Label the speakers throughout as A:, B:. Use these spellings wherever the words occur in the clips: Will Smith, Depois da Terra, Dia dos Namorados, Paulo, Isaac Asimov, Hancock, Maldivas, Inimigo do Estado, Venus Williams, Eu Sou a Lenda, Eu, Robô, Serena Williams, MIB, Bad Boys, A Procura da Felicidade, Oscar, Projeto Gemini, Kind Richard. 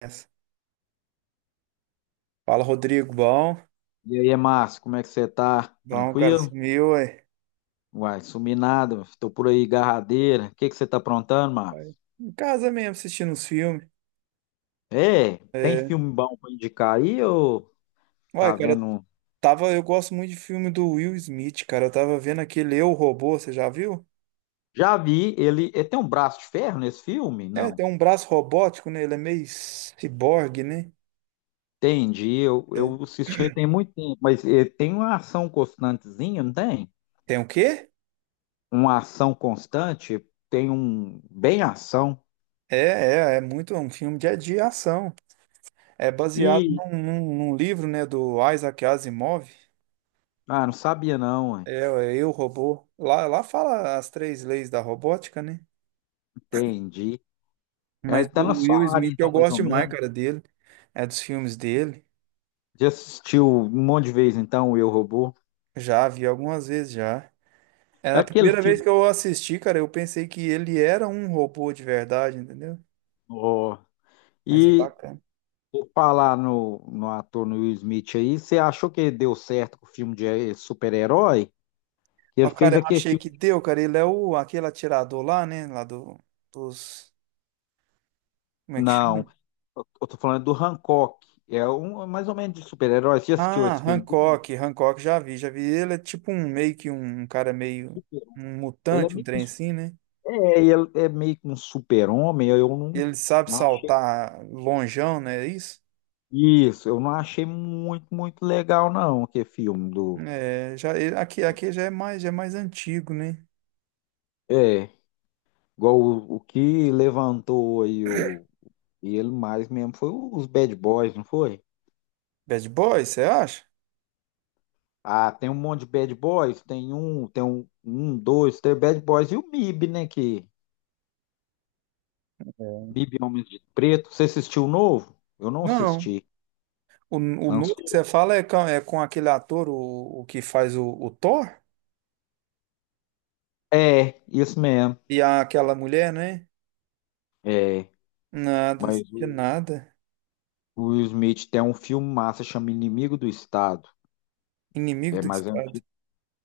A: Essa. Fala, Rodrigo. Bom,
B: E aí, Márcio, como é que você tá?
A: bom, cara,
B: Tranquilo?
A: sumiu, ué.
B: Uai, sumi nada, tô por aí, garradeira. O que que você tá aprontando, Márcio?
A: Aí, em casa mesmo, assistindo uns filmes.
B: É, tem
A: É.
B: filme bom pra indicar aí ou
A: Ué,
B: tá
A: cara,
B: vendo? Um?
A: tava, eu gosto muito de filme do Will Smith, cara. Eu tava vendo aquele Eu, Robô, você já viu?
B: Já vi, ele tem um braço de ferro nesse filme?
A: É,
B: Não.
A: tem um braço robótico, né? Ele é meio ciborgue, né?
B: Entendi, eu,
A: É.
B: eu assisti tem muito tempo, mas ele tem uma ação constantezinha, não tem?
A: Tem o quê?
B: Uma ação constante, tem um bem ação.
A: É, é muito é um filme de ação. É baseado
B: E,
A: num livro, né, do Isaac Asimov.
B: ah, não sabia não, ué.
A: É, é Eu, Robô. Lá fala as três leis da robótica, né?
B: Entendi. É,
A: Mas
B: tá
A: do
B: na
A: Will
B: sua área
A: Smith eu
B: então, mais
A: gosto
B: ou
A: demais,
B: menos.
A: cara, dele. É dos filmes dele.
B: Já assistiu um monte de vezes, então, o Eu, Robô?
A: Já vi algumas vezes já. É
B: É
A: na
B: aquele
A: primeira vez
B: filme.
A: que eu assisti, cara, eu pensei que ele era um robô de verdade, entendeu?
B: Ó.
A: Mas é
B: E
A: bacana.
B: vou falar no, no ator no Will Smith aí, você achou que deu certo com o filme de super-herói? Ele
A: Ó,
B: fez
A: cara, eu
B: aquele
A: achei que
B: filme.
A: deu, cara. Ele é o aquele atirador lá, né? Lá do, dos. Como é que chama?
B: Não, eu tô falando do Hancock. É um é mais ou menos de super-herói. Você já assistiu
A: Ah,
B: esse filme? Dele?
A: Hancock. Hancock já vi, já vi. Ele é tipo um meio que um, cara meio
B: Super-
A: um
B: Ele é
A: mutante, um
B: meio que um,
A: trem
B: su-
A: assim, né?
B: é, ele é meio que um super-homem. Eu não,
A: Ele sabe
B: não achei.
A: saltar lonjão, né? É isso?
B: Isso, eu não achei muito legal, não, aquele filme do.
A: É, já, aqui, já é mais antigo, né?
B: É. Igual o que levantou aí o, ele mais mesmo foi os bad boys, não foi?
A: Bad Boys, você acha?
B: Ah, tem um monte de bad boys, tem um, dois, tem bad boys e o MIB, né? Que
A: É.
B: MIB Homens de Preto. Você assistiu o novo? Eu não
A: Não.
B: assisti.
A: O novo que você
B: Lançou.
A: fala é com aquele ator, o que faz o Thor?
B: É, isso mesmo.
A: E aquela mulher, né?
B: É,
A: Nada, não
B: mas
A: sabia nada.
B: o Will Smith tem um filme massa, chama Inimigo do Estado.
A: Inimigo
B: É
A: do
B: mais
A: Estado.
B: antigo,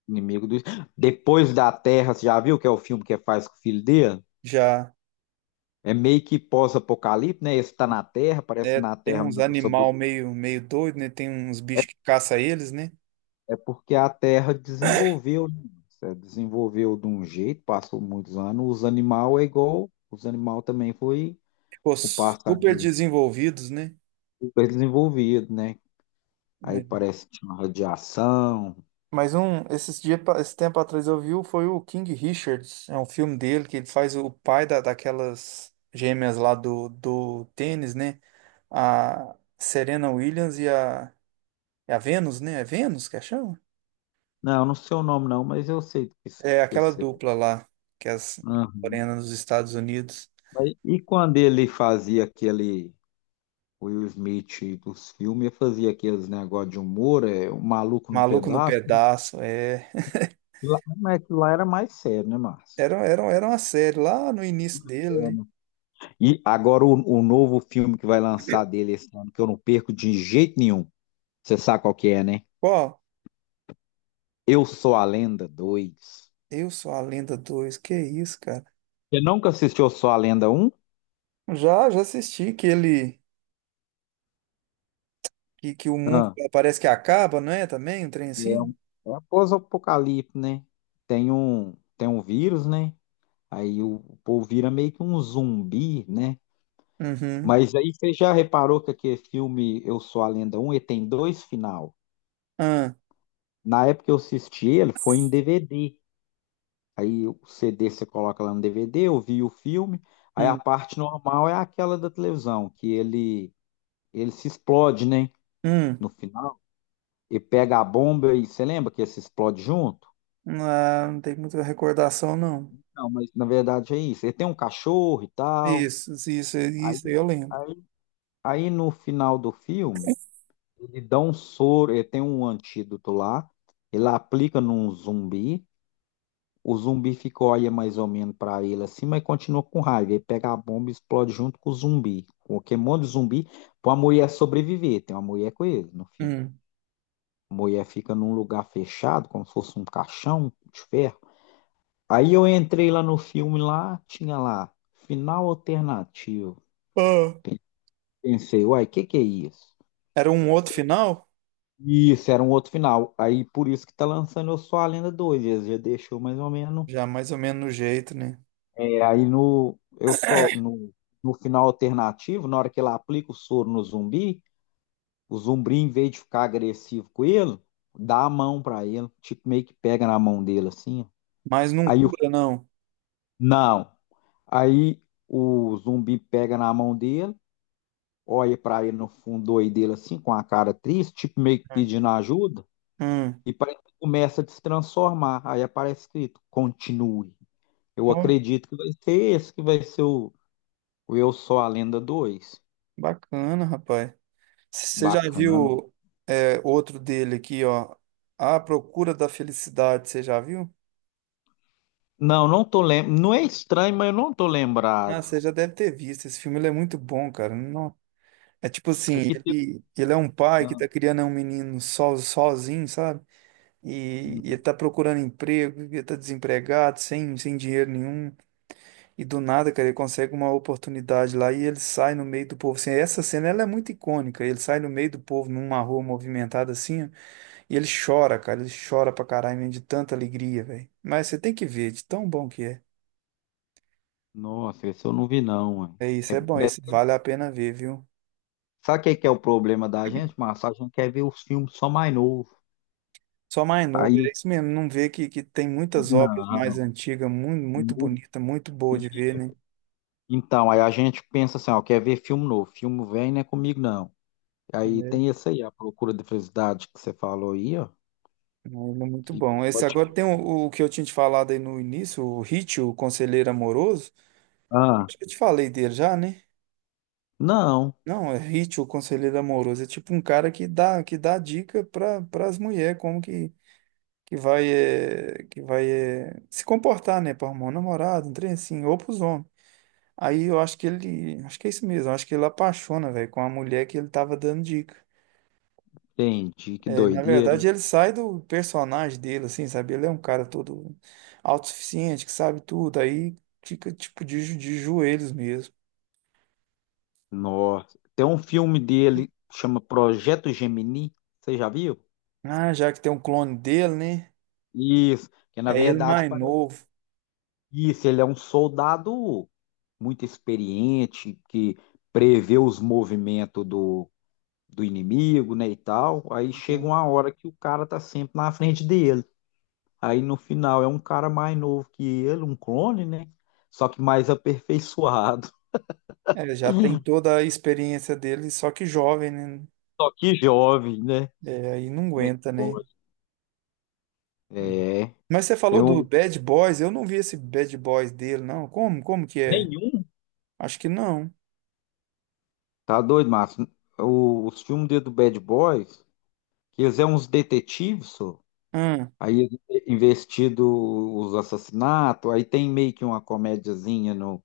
B: Inimigo do Estado. Depois da Terra, você já viu que é o filme que faz com o filho dele?
A: Já.
B: É meio que pós-apocalipse, né? Esse tá na Terra, parece
A: É,
B: que na
A: tem
B: Terra não
A: uns
B: dá pra
A: animal
B: sobreviver.
A: meio, meio doido, né? Tem uns
B: É,
A: bichos que caça eles, né?
B: é porque a Terra desenvolveu, né? Você desenvolveu de um jeito, passou muitos anos. Os animais é igual, os animais também foi
A: Ficou
B: com o passar
A: super
B: de
A: desenvolvidos, né?
B: super desenvolvido, né? Aí
A: É.
B: parece que tinha uma radiação.
A: Mas um, esses dias, esse tempo atrás eu vi, foi o King Richards, é um filme dele que ele faz o pai da, daquelas gêmeas lá do, do tênis, né? A Serena Williams e a, é a Venus, né? É Venus que a chama?
B: Não, eu não sei o nome não, mas eu sei do
A: É
B: que
A: aquela
B: se-
A: dupla lá, que é as
B: Aham.
A: morenas dos Estados Unidos.
B: Mas e quando ele fazia aquele o Will Smith dos filmes, ele fazia aqueles negócios de humor, é, o maluco num
A: Maluco no
B: pedaço.
A: pedaço, é.
B: Lá, é que lá era mais sério, né, Márcio?
A: Era uma série lá no início dele,
B: É,
A: né?
B: né? E agora o novo filme que vai lançar dele esse ano, que eu não perco de jeito nenhum. Você sabe qual que é, né?
A: Qual?
B: Eu Sou a Lenda dois.
A: Eu Sou a Lenda 2 que isso, cara?
B: Você nunca assistiu Eu Sou a Lenda um?
A: Já, já assisti que ele. Que o mundo
B: Ah,
A: parece que acaba, não é? Também, um trem
B: é um
A: assim?
B: é pós-apocalipse, né? Tem um vírus, né? Aí o povo vira meio que um zumbi, né?
A: Uhum.
B: Mas aí você já reparou que aquele filme Eu Sou a Lenda um ele tem dois final.
A: Ah,
B: Na época que eu assisti ele, foi em DVD. Aí o CD você coloca lá no DVD, ouvir o filme. Aí a
A: hum,
B: parte normal é aquela da televisão, que ele se explode, né?
A: hum.
B: No final, e pega a bomba e você lembra que ele se explode junto?
A: Ah, não tem muita recordação, não.
B: Não, mas na verdade é isso. Ele tem um cachorro e tal.
A: Isso, isso,
B: Aí,
A: isso, aí eu lembro.
B: aí, aí no final do filme, ele dá um soro, ele tem um antídoto lá, ele aplica num zumbi. O zumbi ficou olha mais ou menos pra ele assim, mas continua com raiva. Ele pega a bomba e explode junto com o zumbi. Porque um monte de zumbi, pra mulher sobreviver. Tem uma mulher com ele no filme.
A: Hum.
B: A mulher fica num lugar fechado, como se fosse um caixão de ferro. Aí eu entrei lá no filme, lá tinha lá, final alternativo.
A: Ah.
B: Pensei, uai, o que que é isso?
A: Era um outro final?
B: Isso, era um outro final. Aí por isso que tá lançando Eu Sou a Lenda 2. Eles já deixou mais ou menos.
A: Já mais ou menos no jeito, né?
B: É, aí no, eu só no, no final alternativo, na hora que ele aplica o soro no zumbi, o zumbi, em vez de ficar agressivo com ele, dá a mão pra ele, tipo, meio que pega na mão dele assim. Ó.
A: Mas não
B: Aí o,
A: cura, não.
B: não. Aí o zumbi pega na mão dele, olha pra ele no fundo do olho dele assim, com a cara triste, tipo, meio que
A: Hum.
B: pedindo ajuda,
A: Hum.
B: e parece que começa a se transformar. Aí aparece escrito: continue. Eu
A: Ó,
B: acredito que vai ser esse que vai ser o Eu Sou a Lenda dois.
A: bacana, rapaz. Você já
B: Bacana.
A: viu é, outro dele aqui, ó? A Procura da Felicidade, você já viu?
B: Não, não tô lembrando. Não é estranho, mas eu não tô
A: Ah,
B: lembrado.
A: você já deve ter visto. Esse filme ele é muito bom, cara. É tipo
B: É
A: assim,
B: que tem...
A: ele é um pai que
B: ah,
A: tá criando um menino sozinho, sabe? E ele
B: uhum.
A: tá procurando emprego, e ele tá desempregado, sem, sem dinheiro nenhum. E do nada, cara, ele consegue uma oportunidade lá e ele sai no meio do povo. Assim, essa cena, ela é muito icônica. Ele sai no meio do povo, numa rua movimentada assim, ó, e ele chora, cara. Ele chora pra caralho, mesmo, de tanta alegria, velho. Mas você tem que ver, de tão bom que é.
B: Nossa, esse eu não vi não, ué.
A: É
B: É,
A: isso, é bom,
B: de-
A: isso vale a pena ver, viu?
B: Sabe o que que é o problema da gente, Márcio? A gente quer ver os filmes só mais novos.
A: Só mais novo,
B: Aí, o-
A: é isso mesmo. Não vê que tem muitas obras mais
B: não.
A: antigas, muito, muito
B: Não.
A: bonita, muito boa de ver, né?
B: Então, aí a gente pensa assim, ó, quer ver filme novo. Filme velho não é comigo, não. Aí
A: É,
B: tem esse aí, a Procura da Felicidade que você falou aí, ó.
A: é, ele é muito
B: Que
A: bom. Esse
B: pode...
A: agora tem o que eu tinha te falado aí no início, o Hit, o Conselheiro Amoroso.
B: ah,
A: Acho que eu te falei dele já, né?
B: não.
A: Não, é Hit, o Conselheiro Amoroso. É tipo um cara que dá dica para as mulheres como que vai, que vai se comportar, né? Para arrumar um namorado, um trem assim, ou para os homens. Aí eu acho que ele. Acho que é isso mesmo. Acho que ele apaixona, velho, com a mulher que ele tava dando dica.
B: Entendi, que
A: É, na
B: doideira,
A: verdade,
B: hein?
A: ele sai do personagem dele, assim, sabe? Ele é um cara todo autossuficiente, que sabe tudo. Aí fica, tipo, de, de joelhos mesmo.
B: Nossa. Tem um filme dele que chama Projeto Gemini. Você já viu?
A: Ah, já que tem um clone dele, né?
B: Isso. Que na
A: É ele
B: verdade
A: mais
B: parece
A: novo.
B: isso. Ele é um soldado muito experiente que prevê os movimentos do, do inimigo, né, e tal. Aí chega
A: Né?
B: uma hora que o cara tá sempre na frente dele. Aí no final é um cara mais novo que ele, um clone, né? Só que mais aperfeiçoado.
A: É, já tem toda a experiência dele, só que jovem, né?
B: Só que jovem, né?
A: É, aí não
B: Como é que
A: aguenta, né?
B: pode?
A: Hum.
B: É.
A: Mas você
B: Tem
A: falou do
B: um.
A: Bad Boys, eu não vi esse Bad Boys dele, não. Como? Como que é?
B: Nenhum?
A: Acho que não.
B: Tá doido, Márcio? O- Os filmes dele do Bad Boys, que eles é uns detetives, só.
A: Hum.
B: Aí eles é investido os assassinatos, aí tem meio que uma comédiazinha no,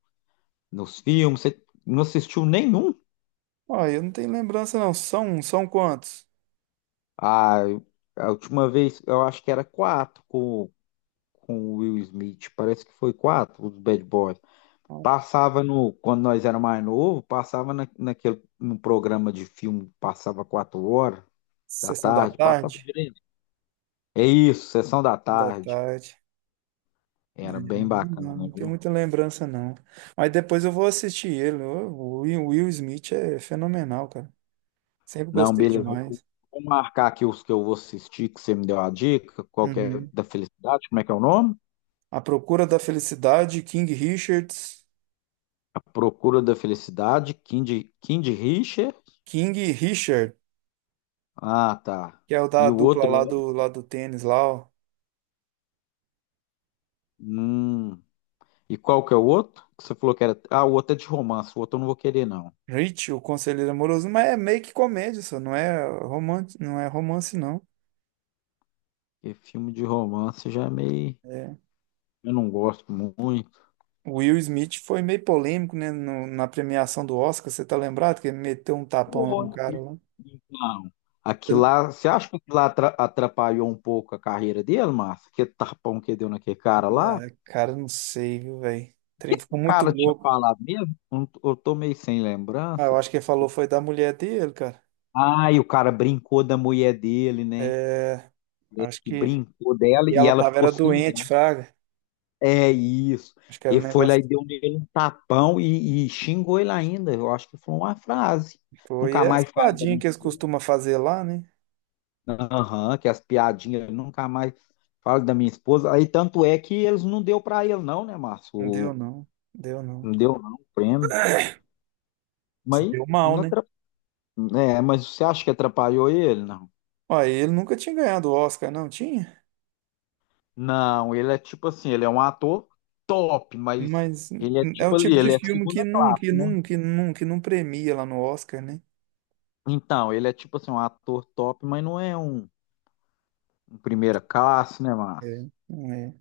B: nos filmes. Você não assistiu nenhum?
A: Ó, eu não tenho lembrança, não. São, são quantos?
B: Ah, eu- a última vez eu acho que era quatro com o Will Smith. Parece que foi quatro, os Bad Boys. Passava no, quando nós era mais novo, passava na, naquele, no programa de filme, passava quatro horas da
A: Sessão da
B: tarde, passava
A: tarde?
B: direto. É isso, sessão da
A: Sessão da
B: tarde.
A: tarde. É,
B: Era bem
A: não,
B: bacana,
A: não tenho
B: viu?
A: muita lembrança, não. Mas depois eu vou assistir ele. O Will, Will Smith é fenomenal, cara. Sempre
B: Não,
A: gostei
B: beleza. Vou
A: demais.
B: vou marcar aqui os que eu vou assistir, que você me deu a dica. Qual que é
A: Uhum.
B: da felicidade? Como é que é o nome?
A: A Procura da Felicidade, King Richards.
B: A Procura da Felicidade, Kind Richard.
A: King Richard,
B: Ah, tá.
A: que é o da
B: E o
A: dupla
B: outro é.
A: lá do tênis, lá, ó.
B: Hum. E qual que é o outro? Que você falou que era. Ah, o outro é de romance. O outro eu não vou querer, não.
A: Rich, o Conselheiro Amoroso, mas é meio que comédia, só não é romance, não é romance, não.
B: Porque filme de romance já é meio.
A: É.
B: Eu não gosto muito.
A: O Will Smith foi meio polêmico, né, na premiação do Oscar, você tá lembrado que ele meteu um tapão lá no
B: Foi.
A: cara lá?
B: Então, aquilo
A: Ele-
B: lá, você acha que aquilo lá atra- atrapalhou um pouco a carreira dele, Márcio? Aquele tapão que deu naquele cara lá? O
A: Ah, cara, não sei, viu, velho? O
B: que
A: trem
B: o
A: ficou muito
B: cara tinha
A: louco.
B: falado mesmo? Eu não tô eu tô meio sem
A: Ah, eu
B: lembrança.
A: acho que ele falou foi da mulher dele, cara.
B: Ah, e o cara brincou da mulher dele, né?
A: É,
B: Parece
A: acho
B: que
A: que.
B: brincou dela
A: E
B: e
A: ela
B: ela
A: tava,
B: ficou
A: era
B: sem
A: doente,
B: graça.
A: fraga.
B: É isso.
A: Acho que era um
B: Ele foi lá
A: negócio
B: e deu nele um tapão e xingou ele ainda. Eu acho que foi uma frase.
A: que foi. E
B: Nunca
A: é as
B: mais fale da
A: piadinhas
B: minha.
A: que eles costumam fazer lá, né?
B: Aham, que as piadinhas nunca mais falam da minha esposa. Aí tanto é que eles não deu pra ele não, né, Márcio?
A: Não deu,
B: O-
A: não. Deu, não.
B: não deu não o prêmio.
A: Se
B: Mas
A: deu mal,
B: não
A: né?
B: atra- é, mas você acha que atrapalhou ele? Não.
A: Ó, ele nunca tinha ganhado o Oscar, não tinha?
B: Não, ele é tipo assim, ele é um ator top, mas
A: Mas
B: ele é
A: é o
B: tipo
A: tipo
B: ali,
A: de
B: ele é
A: filme que
B: segunda
A: nunca, que
B: classe, né?
A: nunca, que nunca, que não premia lá no Oscar, né?
B: Então, ele é tipo assim, um ator top, mas não é um, um primeira classe, né, Márcio?
A: É, não é.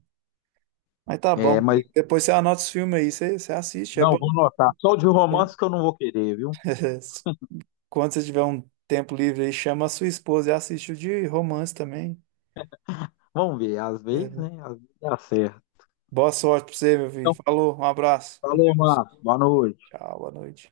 A: Mas tá bom,
B: É, mas
A: Rodrigo. Depois você anota os filmes aí, você, você assiste, é bom.
B: não, vou notar. Só o de romance que eu não vou querer, viu?
A: Quando você tiver um tempo livre aí, chama a sua esposa e assiste o de romance também.
B: Vamos ver, às vezes,
A: É.
B: né? Às vezes dá certo.
A: Boa sorte pra você, meu filho.
B: Então,
A: Falou, um abraço. Com
B: falou,
A: Deus.
B: Marco. Boa noite.
A: Tchau, boa noite.